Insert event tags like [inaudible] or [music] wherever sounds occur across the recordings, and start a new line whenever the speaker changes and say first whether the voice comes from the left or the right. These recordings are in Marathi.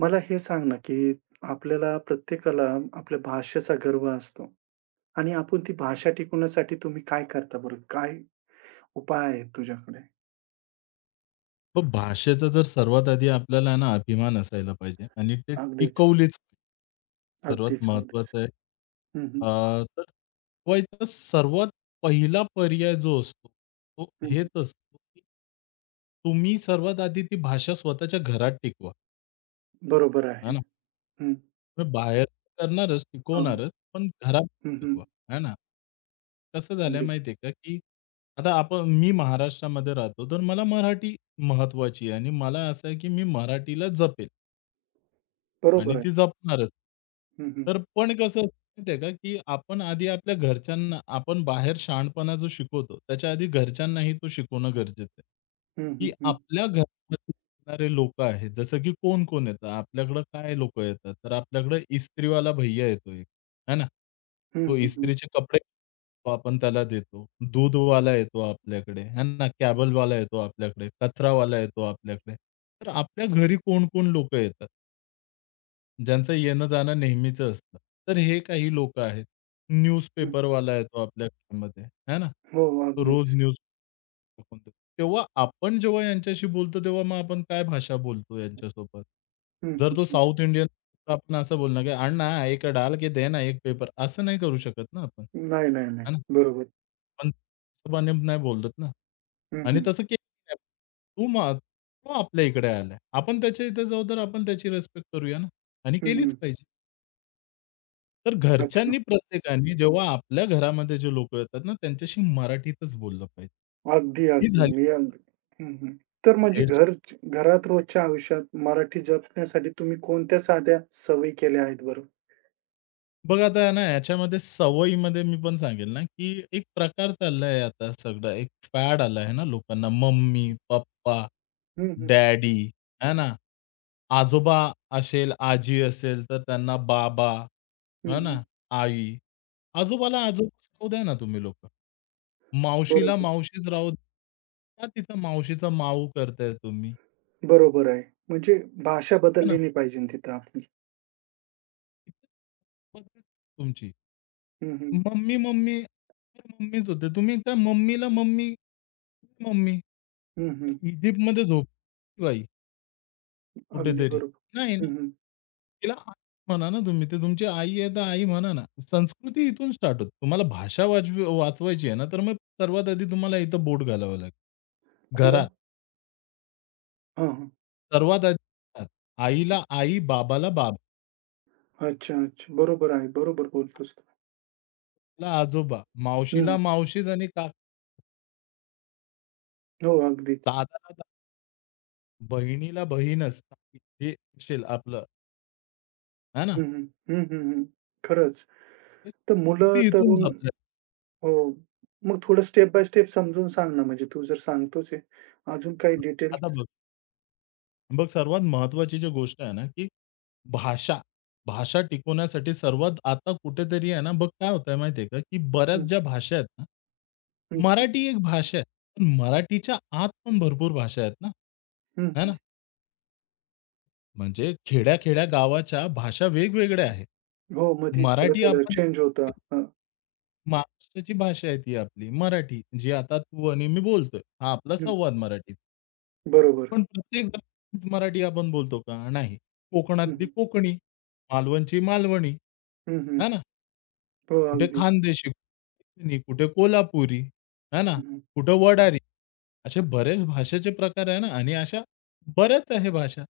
right: मला हे सांग ना, की आपल्याला प्रत्येकाला आपल्या भाषेचा गर्व असतो आणि आपण ती भाषा टिकवण्यासाठी तुम्ही काय करता बरं? काय उपाय आहेत तुझ्याकडे?
left: मग भाषेचा जर सर्वात आधी आपल्याला आहे ना अभिमान असायला पाहिजे आणि ते
right: अगदीच,
left: टिकवलीच पाहिजे. सर्वात
right: अगदीच, अगदीच.
left: महत्त्वाचं आहे.
right: हं, हं.
left: तर शिकवायचा सर्वात पहिला पर्याय जो असतो, तो
right: हं,
left: हेच
right: हं.
left: असतो, की तुम्ही सर्वात आधी ती भाषा स्वतःच्या घरात टिकवा.
right: बरोबर
left: आहे
right: आहे.
left: ना?
right: हं.
left: मग बाहेर करणारच,
right: हां.
left: शिकवणारच, पण घरात
right: हं, हं.
left: शिकवा, है ना? कसं झालंय
right: अगदी.
left: माहिती आहे का, की आता मी महाराष्ट्रामध्ये राहतो, तर मला मराठी महत्वाची आहे आणि मला असं आहे, की मी मराठीला जपेल. आणि
right: बरोबर आहे.
left: ती जपणारच.
right: हं, हं.
left: तर पण कसं असतं माहिती आहे का, की आपण आधी आपल्या घरच्यांना आपण बाहेर शहाणपणा जो शिकवतो, त्याच्या आधी घरच्यांनाही तो शिकवणं गरजेचं आहे.
right: हं,
left: की
right: हं, हं.
left: आपल्या घरामध्ये येणारे लोकं आहेत, जसं की कोण-कोण येतं, आपल्याकडं काय लोकं येतात, तर आपल्याकडं इस्त्रीवाला भैय्या येतो एक, है ना?
right: हं,
left: तो
right: हं, हं.
left: इस्त्रीचे कपडे आपण त्याला देतो. दूधवाला येतो आपल्याकडे, है ना? कॅबलवाला येतो आपल्याकडे, कचरावाला येतो आपल्याकडे. तर आपल्या घरी कोण-कोण लोकं येतात. ज्यांचं येणं-जाणं नेहमीचं असतं. तर हे काही लोकं आहेत.
right: हं.
left: न्यूजपेपरवाला येतो आपल्या घरामध्ये, आहे ना?
right: हो,
left: रोज
right: अगदीच.
left: न्यूज टाकून देतो. तेव्हा आपण जेव्हा यांच्याशी बोलतो, तेव्हा मग आपण काय भाषा बोलतो यांच्यासोबत?
right: हं,
left: जर
right: हं,
left: तो
right: हं.
left: साउथ इंडियन तर आपण असं बोलणार, की "अण्णा एक डाल के दे ना एक पेपर." असं नाही करू शकत ना आपण,
right: नाही, नाही, नाही.
left: आहे ना?
right: बरोबर.
left: पण हिशोबाने नाही बोलत ना.
right: हं,
left: आणि
right: हं.
left: तसं केलं नाही तू मग तो आपल्या इकडे आलाय. आपण त्याच्या इथे जाऊ तर आपण त्याची रिस्पेक्ट करूया ना आणि
right: हं,
left: केलीच
right: हं.
left: पाहिजे. तर
right: अच्छा.
left: घरच्यांनी प्रत्येकाने जेव्हा आपल्या घरामध्ये जे लोक येतात ना, त्यांच्याशी मराठीतच बोललं पाहिजे.
right: अगदी,
left: ही
right: अगदी.
left: झाली
right: मी अगदी हं, हं. तर म्हणजे
left: हेच
right: घरात रोजच्या आयुष्यात मराठी जपण्यासाठी तुम्ही कोणत्या साध्या सवयी केल्या आहेत बरं?
left: बघा आता आहे ना याच्यामध्ये सवयीमध्ये मी पण सांगेल ना, की एक प्रकार चाललाय आता सगळं एक फॅड आला आहे ना लोकांना मम्मी, पप्पा,
right: हं, हं.
left: डॅडी, है ना? आजोबा असेल, आजी असेल तर त्यांना बाबा
right: हं,
left: हां
right: हं.
left: ना. आई, आजोबाला आजोबाच राहू द्या ना तुम्ही लोकं. मावशीला
right: बरोबर.
left: मावशीच राहू द्या. का तिचा मावशीचा माऊ करताय तुम्ही?
right: बरोबर आहे. म्हणजे भाषा
left: है ना.
right: बदलली नाही पाहिजे तिथं आपली.
left: पद्धत तुमची.
right: हं, हं.
left: मम्मी, मम्मी मम्मीच होते. तुम्ही त्या मम्मीला मम्मी, मम्मी.
right: हं, हं.
left: इजिप्तमध्ये झोपली बाई
right: अगदी
left: कुठेतरी.
right: बरोबर.
left: नाही ना.
right: हं, हं.
left: तिला आई म्हणा ना तुम्ही. ती तुमची आई आहे तर आई म्हणा ना. संस्कृती इथून स्टार्ट होते. तुम्हाला भाषा वाचवायची आहे ना, तर मग सर्वात आधी तुम्हाला इथं बोट घालावं लागेल.
right: कुठं?
left: घरात.
right: हां, हां.
left: सर्वात आधी येतात. आईला आई, बाबाला बाबाला
right: अच्छा, अच्छा. बरोबर आहे. बरोबर बोलतोस तू.
left: आजोबा, मावशीला
right: हं.
left: मावशीच आणि का
right: हो, अगदीच.
left: दादाला दादा, बहिणीला बहीणच जे असेल आपलं, आहे ना?
right: हं, हं. हं, हं, हं. खरंच.
left: ते
right: तर
left: ते
right: मुलं,
left: इथून
right: तरुण
left: जपलं.
right: हो. मग थोडं स्टेप बाय स्टेप समजून सांग ना, म्हणजे तू जर सांगतोच आहे, अजून काही
left: आता
right: डिटेल्स?
left: बघ, सर्वात महत्त्वाची जी गोष्ट आहे ना, की भाषा. भाषा टिकवण्यासाठी सर्वात आता कुठेतरी आहे ना, बघ काय होतंय माहितीये का, की बऱ्याच
right: हं,
left: ज्या भाषा आहेत ना,
right: हं,
left: मराठी एक भाषा आहे. पण मराठीच्या आत पण भरपूर भाषा आहेत ना?
right: हं,
left: आहे
right: हं.
left: ना? म्हणजे खेड्या-खेड्या गावाच्या भाषा वेगवेगळ्या आहेत.
right: हो, मध्ये
left: मराठी
right: थोडं-थोडं
left: आपण
right: चेंज होतं. हं,
left: महाराष्ट्राची भाषा आहे ती आपली मराठी, जी आता तू आणि मी बोलतोय. हा आपला
right: हं.
left: संवाद मराठीत.
right: बरोबर.
left: पण प्रत्येक जण मराठी आपण बोलतो का? नाही.
right: हं,
left: कोकणातली
right: हं.
left: कोकणी, मालवणची मालवणी,
right: हं, हं.
left: है ना?
right: हो,
left: कुठे
right: अगदी.
left: खानदेशी, कुठे कोल्हापुरी, है ना?
right: हं, हं.
left: कुठं वडारी. असे बरेच भाषेचे प्रकार आहे ना आणि अशा बऱ्याच आहे भाषा.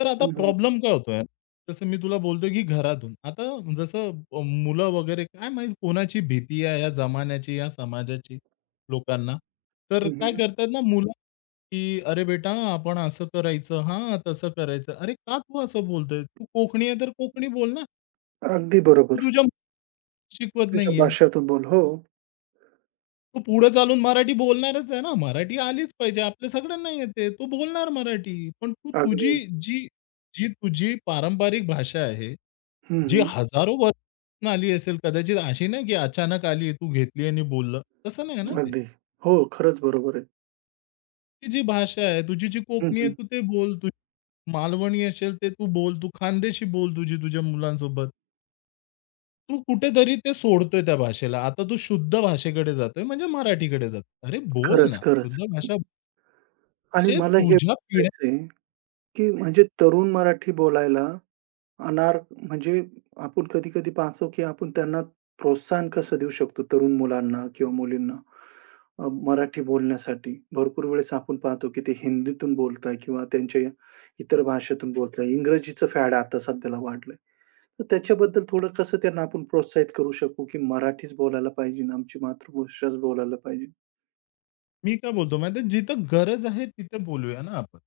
left: तर आता
right: हं, हं.
left: प्रॉब्लेम काय होतोय? जसं मी तुला बोलतो की घरातून. आता जसं मुलं वगैरे काय माहीत कोणाची भीती आहे या जमान्याची, या समाजाची लोकांना. तर
right: हं,
left: काय करतात ना मुलं, की "अरे बेटा आपण असं करायचं हां, तसं करायचं." अरे का तू असं बोलतोय? तू कोकणी आहे तर कोकणी बोल ना.
right: अगदी
left: तू
right: बरोबर.
left: तुझ्या मुलाला शिकवत
right: तुझ्या
left: नाहीये.
right: भाषातून बोल. हो,
left: तो पुढे चालून मराठी बोलणारच आहे ना. मराठी आलीच पाहिजे. आपल्या सगळ्यांना येते. तो बोलणार मराठी. पण तू
right: अगदी.
left: तुझी जी जी तुझी पारंपरिक भाषा आहे,
right: हं,
left: जी
right: हं.
left: हजारो वर्षांपासून आली असेल कदाचित अशी नाही की अचानक आली, तू घेतली आणि बोललं. तसं नाही आहे ना ते.
right: अगदी. हो, खरंच बरोबर आहे.
left: ती जी भाषा आहे, तुझी जी
right: हं,
left: कोकणी आहे
right: हं.
left: तू ते बोल. तू मालवणी असेल ते तू बोल. तू खानदेशी बोल तुझी तुझ्या मुलांसोबत. तू कुठेतरी ते सोडतोय त्या भाषेला. आता तू शुद्ध भाषेकडे जातोय म्हणजे मराठीकडे जातोय. अरे बोल
right: खरंच,
left: ना. शुद्ध
right: खरंच.
left: भाषा
right: आणि
left: म्हणजे
right: मला हे
left: तुझ्या पिढी
right: विचारायचंय, की म्हणजे तरुण मराठी बोलायला अनार म्हणजे आपण कधी-कधी पाहतो, की आपण त्यांना प्रोत्साहन कसं देऊ शकतो तरुण मुलांना किंवा मुलींना मराठी बोलण्यासाठी? भरपूर वेळेस आपण पाहतो, की ते हिंदीतून बोलताय किंवा त्यांच्या इतर भाषेतून बोलताय. इंग्रजीचं फॅड आता सध्याला वाढलंय. तर त्याच्याबद्दल थोडं कसं त्यांना आपण प्रोत्साहित करू शकू, की मराठीच बोलायला पाहिजे, आमची मातृभाषाच बोलायला पाहिजे?
left: मी काय बोलतो माहिती आहे, जिथं गरज आहे तिथे बोलूया ना आपण.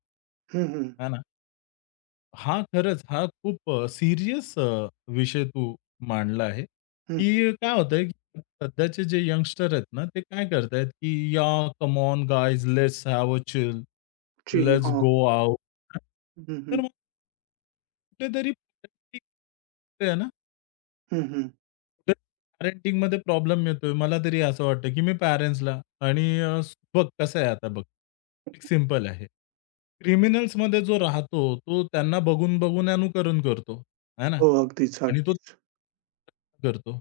right: हं, हं.
left: आहे ना? हा खरंच हा खूप सीरियस विषय तू मांडला आहे,
right: हं, हं.
left: की काय होतंय, की सध्याचे जे यंगस्टर आहेत ना, ते काय करतायत, की "yeah, come on guys, let's have a chill,
right: chill
left: let's
right: हां.
left: Go out."
right: हं, हं.
left: तर मग कुठेतरी ते आहे ना
right: हं, हं.
left: पॅरेंटिंगमध्ये प्रॉब्लेम येतोय. मला तरी असं वाटतं, की मी पॅरेंट्सला आणि बघ कसं आहे आता बघ, एक सिंपल आहे. क्रिमिनल्समध्ये जो राहतो, तो त्यांना बघून-बघून अनुकरण करतो, है ना?
right: हो, अगदीच,
left: आणि तो
right: अगदीच.
left: करतो.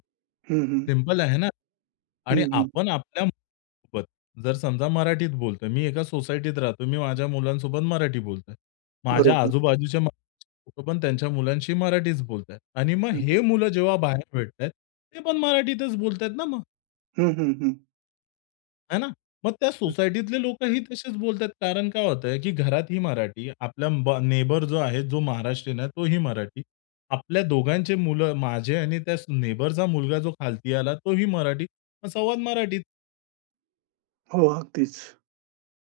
right: हं, हं.
left: सिंपल आहे ना?
right: हं,
left: आणि
right: हं.
left: आपण आपल्या सोबत जर समजा मराठीत बोलतोय. मी एका सोसायटीत राहतो. मी माझ्या मुलांसोबत मराठी बोलतोय. माझ्या
right: बरोबर.
left: आजूबाजूच्या लोकं पण त्यांच्या मुलांशी मराठीच बोलतायत आणि मग
right: हं.
left: हे मुलं जेव्हा बाहेर भेटतायत, ते पण मराठीतच बोलतायत ना मग,
right: हं, हं, हं.
left: आहे ना? मग त्या
right: हं.
left: सोसायटीतले लोकंही तसेच बोलतायत. कारण काय होतंय, की घरात ही मराठी, आपला नेबर जो आहे, जो महाराष्ट्रीयन आहे, तोही मराठी. आपल्या दोघांचे मुलं, माझे आणि त्या नेबरचा मुलगा जो खालती आला, तोही मराठी. मग संवाद मराठीत.
right: हो, अगदीच.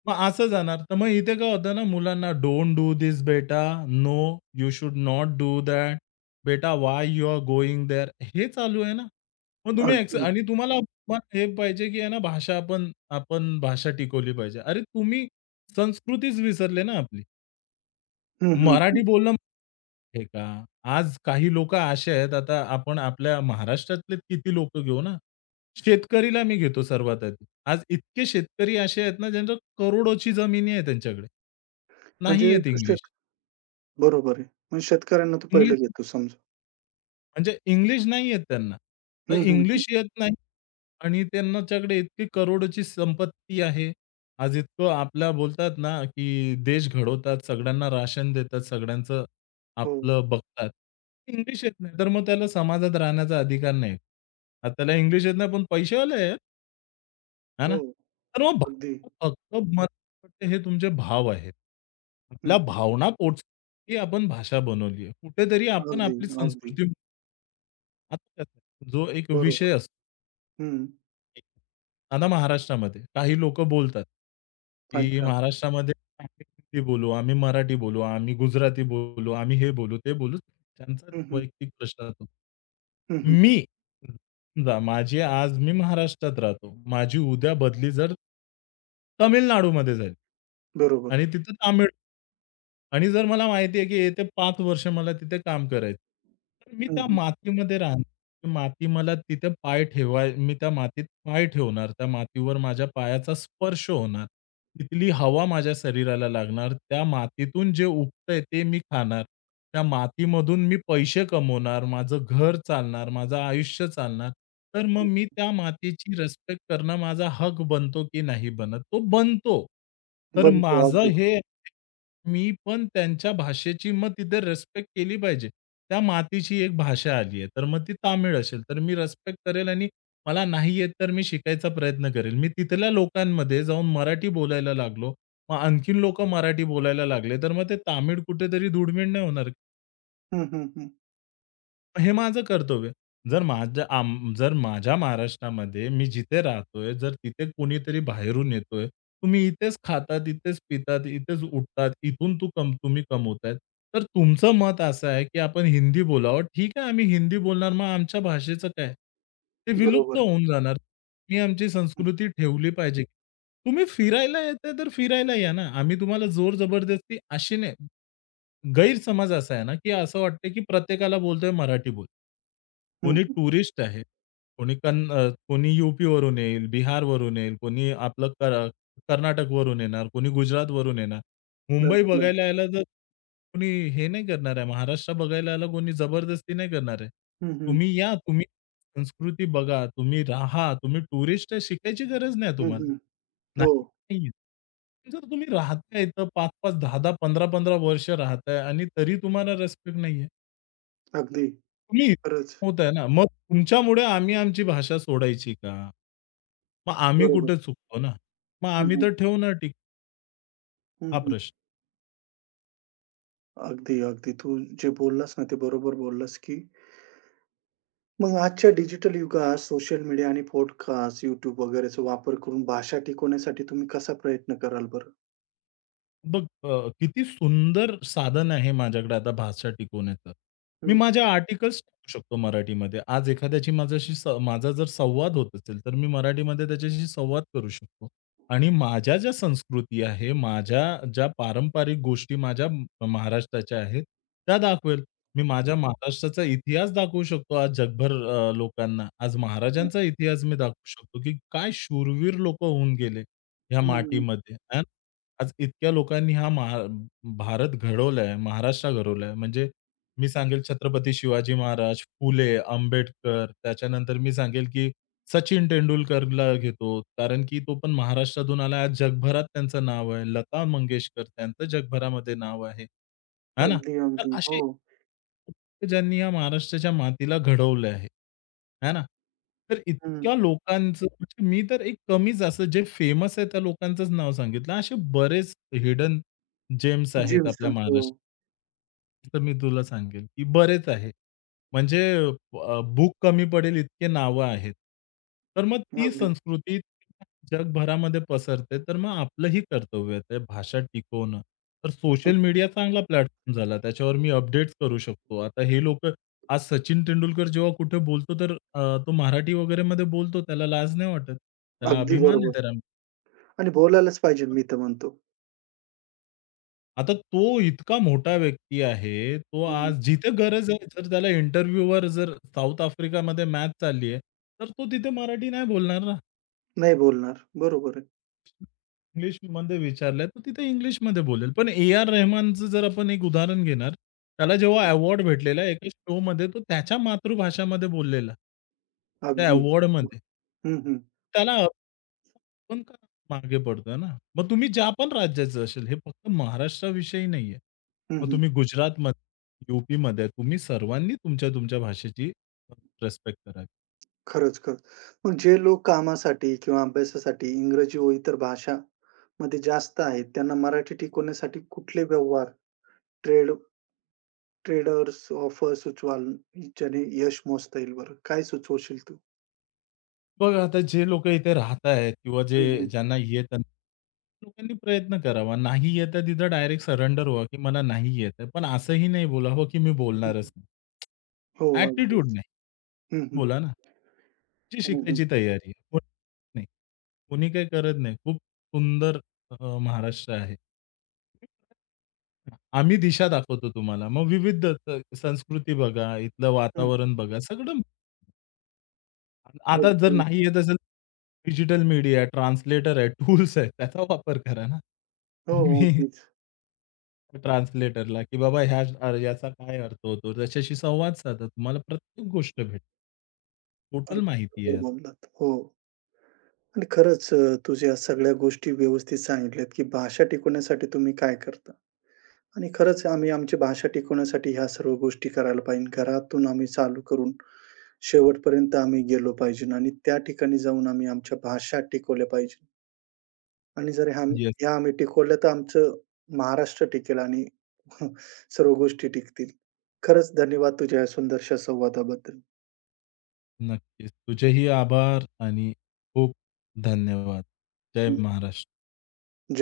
left: मग असं जाणार. तर मग इथे काय होतं ना मुलांना डोंट डू धिस बेटा, no you should not do that. बेटा why you are going there. हे चालू आहे ना. मग तुम्ही एक्स
right: अगदी.
left: आणि तुम्हाला मग हे पाहिजे, की आहे ना भाषा आपण आपण भाषा टिकवली पाहिजे. अरे तुम्ही संस्कृतीच विसरली ना आपली.
right: हं, हं,
left: मराठी
right: हं.
left: बोलणं हे का? आज काही लोकं असे आहेत, आता आपण आपल्या महाराष्ट्रातले किती लोक घेऊ ना? शेतकरीला मी घेतो सर्वात आधी. आज इतके शेतकरी असे आहेत ना, ज्यांच्या करोडोची जमिनी आहे त्यांच्याकडे. नाही
right: म्हणजे
left: येत
right: तो
left: इंग्लिश.
right: शेत बरोबर आहे. म्हणजे शेतकऱ्यांना तो पहिलं
left: इंग्लिश
right: घेतो समजा.
left: म्हणजे इंग्लिश नाही येत त्यांना. तर
right: हं, हं, हं.
left: इंग्लिश येत नाही आणि त्यांच्याकडे इतकी करोडोची संपत्ती आहे. आज इतकं आपला बोलतात ना, की देश घडवतात, सगळ्यांना राशन देतात, सगळ्यांचं
right: हो,
left: आपलं बघतात. इंग्लिश येत नाही, तर मग त्याला समाजात राहण्याचा अधिकार नाही. आता त्याला इंग्लिश येत नाही, पण पैसेवाला आहे, आहे ना?
right: हो.
left: तर मग
right: अगदी.
left: फक्त मला वाटतं हे तुमचे भाव आहेत.
right: हं,
left: आपल्या
right: हं.
left: भावना पोचण्यासाठी आपण भाषा बनवली आहे. कुठेतरी आपण
right: अगदी,
left: आपली
right: अगदी.
left: संस्कृती आता कसं जो एक विषय
right: बरोबर.
left: असतो
right: हं.
left: आता महाराष्ट्रामध्ये काही लोकं बोलतात, की
right: अच्छा.
left: महाराष्ट्रामध्ये आम्ही हिंदी बोलू, आम्ही मराठी बोलू, आम्ही गुजराती बोलू, आम्ही हे बोलू, ते बोलू. त्यांचा
right: हं, हं.
left: वैयक्तिक प्रश्न असतो.
right: हं, हं.
left: मी समजा माझी आज मी महाराष्ट्रात राहतो. माझी उद्या बदली जर तामिळनाडूमध्ये जाईल
right: बरोबर.
left: आणि तिथं तामिळ आणि जर मला माहिती आहे की येत्या 5 वर्ष मला तिथे काम करायचं. तर मी
right: हं,
left: त्या
right: हं.
left: मातीमध्ये राहणार. ती माती मला तिथे पाय ठेवाय मी त्या मातीत पाय ठेवणार. त्या मातीवर माझ्या पायाचा स्पर्श होणार. तिथली हवा माझ्या शरीराला लागणार. त्या मातीतून जे उगतंय ते मी खाणार. त्या मातीमधून मी पैसे कमवणार. माझं घर चालणार. माझं आयुष्य चालणार. तर मग
right: हं.
left: मी त्या मातीची रिस्पेक्ट करणं माझा हक बनतो की नाही बनत? तो बनतो. तर
right: बनतो
left: माझं
right: अगदीच.
left: हे मी पण त्यांच्या भाषेची मग तिथे रिस्पेक्ट केली पाहिजे. त्या मातीची एक भाषा आली आहे, तर मग ती तामिळ असेल, तर मी रिस्पेक्ट करेल आणि मला नाही येत तर मी शिकायचा प्रयत्न करेल. मी तिथल्या लोकांमध्ये जाऊन मराठी बोलायला लागलो. मग आणखीन लोकं मराठी बोलायला लागले, तर मग ते तामिळ कुठेतरी धुडमीन नाही होणार
right: हं, हं, हं.
left: हे माझं कर्तव्य. जर माझ्या आम जर माझ्या महाराष्ट्रामध्ये मी जिथे राहतोय, जर तिथे कोणीतरी बाहेरून येतोय, तुम्ही इथेच खातात, इथेच पितात, इथेच उठतात, इथून तू कम तुम्ही कमवताय. तर तुमचं मत असं आहे, की आपण हिंदी बोलावं. ठीक आहे, आम्ही हिंदी बोलणार. मग आमच्या भाषेचं काय? ते विलुप्त
right: बरोबर.
left: होऊन जाणार. मी आमची
right: हं,
left: संस्कृती ठेवली पाहिजे. तुम्ही फिरायला येताय तर फिरायला या ना. आम्ही तुम्हाला जोर जबरदस्ती अशी नाही. गैरसमज असा आहे ना, की असं वाटतं, की प्रत्येकाला बोलतोय मराठी बोल.
right: हं,
left: कोणी
right: हं.
left: टुरिस्ट आहे, कोणी यू-पीवरून येईल, बिहारवरून येईल, कोणी आपलं कर कर्नाटकवरून येणार, कोणी गुजरातवरून येणार. मुंबई
right: अगदी,
left: बघायला
right: अगदी.
left: यायला जर कोणी हे नाही करणार आहे, महाराष्ट्र बघायला यायला कोणी जबरदस्ती नाही करणार आहे.
right: हं, हं.
left: तुम्ही या, तुम्ही संस्कृती बघा, तुम्ही राहा, तुम्ही टुरिस्ट आहे, शिकायची गरज नाही
right: हं,
left: तुम्हाला.
right: हं. हो,
left: नाही, नाहीये. जर तुम्ही राहताय इथं 5-5, 10-10, 15-15 वर्ष राहताय आणि तरी तुम्हाला रिस्पेक्ट नाहीये.
right: अगदी.
left: तुम्हीच
right: खरंच.
left: होताय ना. मग तुमच्यामुळे आम्ही आमची भाषा सोडायची का? मग आम्ही
right: बरोबर.
left: कुठे चुकतो ना? मग
right: हं,
left: आम्ही
right: हं.
left: तर ठेवू ना टीका,
right: हं,
left: हा
right: हं.
left: प्रश्न.
right: अगदी, अगदी. तू जे बोललास ना, ते बरोबर बोललास की मग आजच्या डिजिटल युगात सोशल मीडिया आणि पॉडकास्ट, YouTube वगैरेचा वापर करून भाषा टिकवण्यासाठी तुम्ही कसा प्रयत्न कराल बरं?
left: बघ किती सुंदर साधन आहे माझ्याकडे आता भाषा टिकवण्याचं. मी
right: हं.
left: माझ्या आर्टिकल्स टाकू शकतो मराठीमध्ये. आज एखाद्याची माझ्याशी स माझा जर संवाद होत असेल, तर मी मराठीमध्ये त्याच्याशी संवाद करू शकतो. आणि माझ्या ज्या संस्कृती आहे, माझ्या ज्या पारंपरिक गोष्टी माझ्या महाराष्ट्राच्या आहेत, त्या दाखवेल. मी माझ्या महाराष्ट्राचा इतिहास दाखवू शकतो आज जगभर लोकांना. आज
right: हं.
left: महाराजांचा इतिहास मी दाखवू शकतो, की काय शूरवीर लोकं होऊन गेले ह्या
right: हं.
left: मातीमध्ये. आज इतक्या लोकांनी हा महा भारत घडवलाय, महाराष्ट्र घडवलाय. म्हणजे मी सांगेल छत्रपती शिवाजी महाराज, फुले, आंबेडकर, त्याच्यानंतर मी सांगेल की सचिन तेंडुलकरला घेतो. कारण की तो पण महाराष्ट्रातून आला. आज जगभरात त्यांचं नाव आहे. लता मंगेशकर त्यांचं जगभरामध्ये नाव आहे. आहे ना?
right: अगदी,
left: तर
right: अगदी. हो.
left: असे ज्यांनी या महाराष्ट्राच्या मातीला घडवलं आहे. आहे ना? तर
right: हं.
left: किंवा लोकांचं म्हणजे मी तर एक कमीच असं जे फेमस आहे त्या लोकांचंच नाव सांगितलं. असे बरेच हिडन जेम्स आहेत
right: जीन्स
left: आपल्या
right: हो.
left: महाराष्ट्रात. तर मी तुला सांगेल, की बरेच आहेत. म्हणजे भूक कमी पडेल इतके नावं आहेत. तर मग ती
right: अगदी.
left: संस्कृती जगभरामध्ये पसरते, तर मग आपलंही कर्तव्य आहे, ते भाषा टिकवणं. तर
right: हं.
left: सोशल मीडिया चांगला प्लॅटफॉर्म झाला. त्याच्यावर मी अपडेट्स करू शकतो. आता हे लोक आज सचिन तेंडुलकर जेव्हा कुठे बोलतो, तर तो मराठी वगैरेमध्ये बोलतो, त्याला लाज नाही वाटत. त्याला
right: अगदी
left: अभिमान आहे
right: बरोबर
left: त्या
right: आणि बोलायलाच पाहिजे मी तर म्हणतो.
left: आता तो इतका मोठा व्यक्ती आहे. तो
right: हं.
left: आज जिथे गरज आहे, जर त्याला इंटरव्ह्यूवर जर साऊथ आफ्रिकामध्ये मॅच चालली आहे, तर तो तिथे मराठी नाही बोलणार ना.
right: नाही बोलणार. बरोबर आहे.
left: इंग्लिशमध्ये विचारलंय, तर तिथे इंग्लिशमध्ये बोलेल. पण ए. आर. रहमानचं जर आपण एक उदाहरण घेणार, त्याला जेव्हा अवॉर्ड भेटलेला एका शोमध्ये तो त्याच्या मातृभाषामध्ये बोललेला. त्या
right: अगदी.
left: अवॉर्डमध्ये.
right: हं, हं.
left: त्याला आपण का मागे पडतोय ना? मग तुम्ही ज्या पण राज्याचं असेल, हे फक्त महाराष्ट्राविषयी नाहीये.
right: हं,
left: मग
right: हं.
left: तुम्ही गुजरातमध्ये, यू-पीमध्ये तुम्ही सर्वांनी तुमच्या-तुमच्या भाषेची रिस्पेक्ट करावी.
right: खरंच, खरंच. मग जे लोक कामासाठी किंवा अभ्यासासाठी इंग्रजी व इतर भाषामध्ये जास्त आहेत, त्यांना मराठी टिकवण्यासाठी कुठले व्यवहार, ट्रेड ट्रेडर्स ऑफर सुचवाल, ज्याने यश मोजता येईल बरं? काय सुचवशील तू?
left: बघा आता जे लोकं इथे राहतायत किंवा जे
right: हं, हं.
left: ज्यांना येत लोकांनी प्रयत्न करावा. नाही येत आहे तिथं डायरेक्ट सरेंडर व्हा, की मला नाही येत आहे. पण असंही नाही बोलावं, की मी
right: हं,
left: बोलणारच नाही.
right: हो,
left: ॲटिट्यूड
right: अगदीच.
left: नाही.
right: हं, हं.
left: बोला ना. ची
right: हं, हं.
left: शिकायची तयारी. आहे. कोण नाही. कोणी काही करत नाही. खूप सुंदर अ, महाराष्ट्र आहे. आम्ही दिशा दाखवतो तुम्हाला. मग विविध संस्कृती बघा, इथलं
right: हं.
left: वातावरण बघा, सगळं. आता जर
right: अगदी.
left: नाही येत असेल, डिजिटल मीडिया, ट्रान्सलेटर आहे, टूल्स आहेत, त्याचा वापर करा ना.
right: हो,
left: तुम्ही
right: अगदीच.
left: ट्रान्सलेटरला, की बाबा ह्या याचा काय अर्थ होतो, त्याच्याशी संवाद साधा. तुम्हाला प्रत्येक गोष्ट भेटेल. टोटल
right: अगदी
left: माहिती आहे.
right: बरोबर बोललात. हो. आणि खरंच तुझ्या सगळ्या गोष्टी व्यवस्थित सांगितल्यात, की भाषा टिकवण्यासाठी तुम्ही काय करता? आणि खरंच आम्ही आमची भाषा टिकवण्यासाठी ह्या सर्व गोष्टी करायला पाहिजे. घरातून आम्ही चालू करून शेवटपर्यंत आम्ही गेलो पाहिजे आणि त्या ठिकाणी जाऊन आम्ही आमच्या भाषा टिकवल्या पाहिजे. आणि जर ह्या
left: जी
right: ह्या आम्ही टिकवल्या तर आमचं महाराष्ट्र टिकेल आणि [laughs] सर्व गोष्टी टिकतील. खरंच धन्यवाद तुझ्या या सुंदरशा संवादाबद्दल.
left: नक्कीच. तुझेही आभार आणि खूप धन्यवाद. जय
right: हं.
left: महाराष्ट्र.
right: जय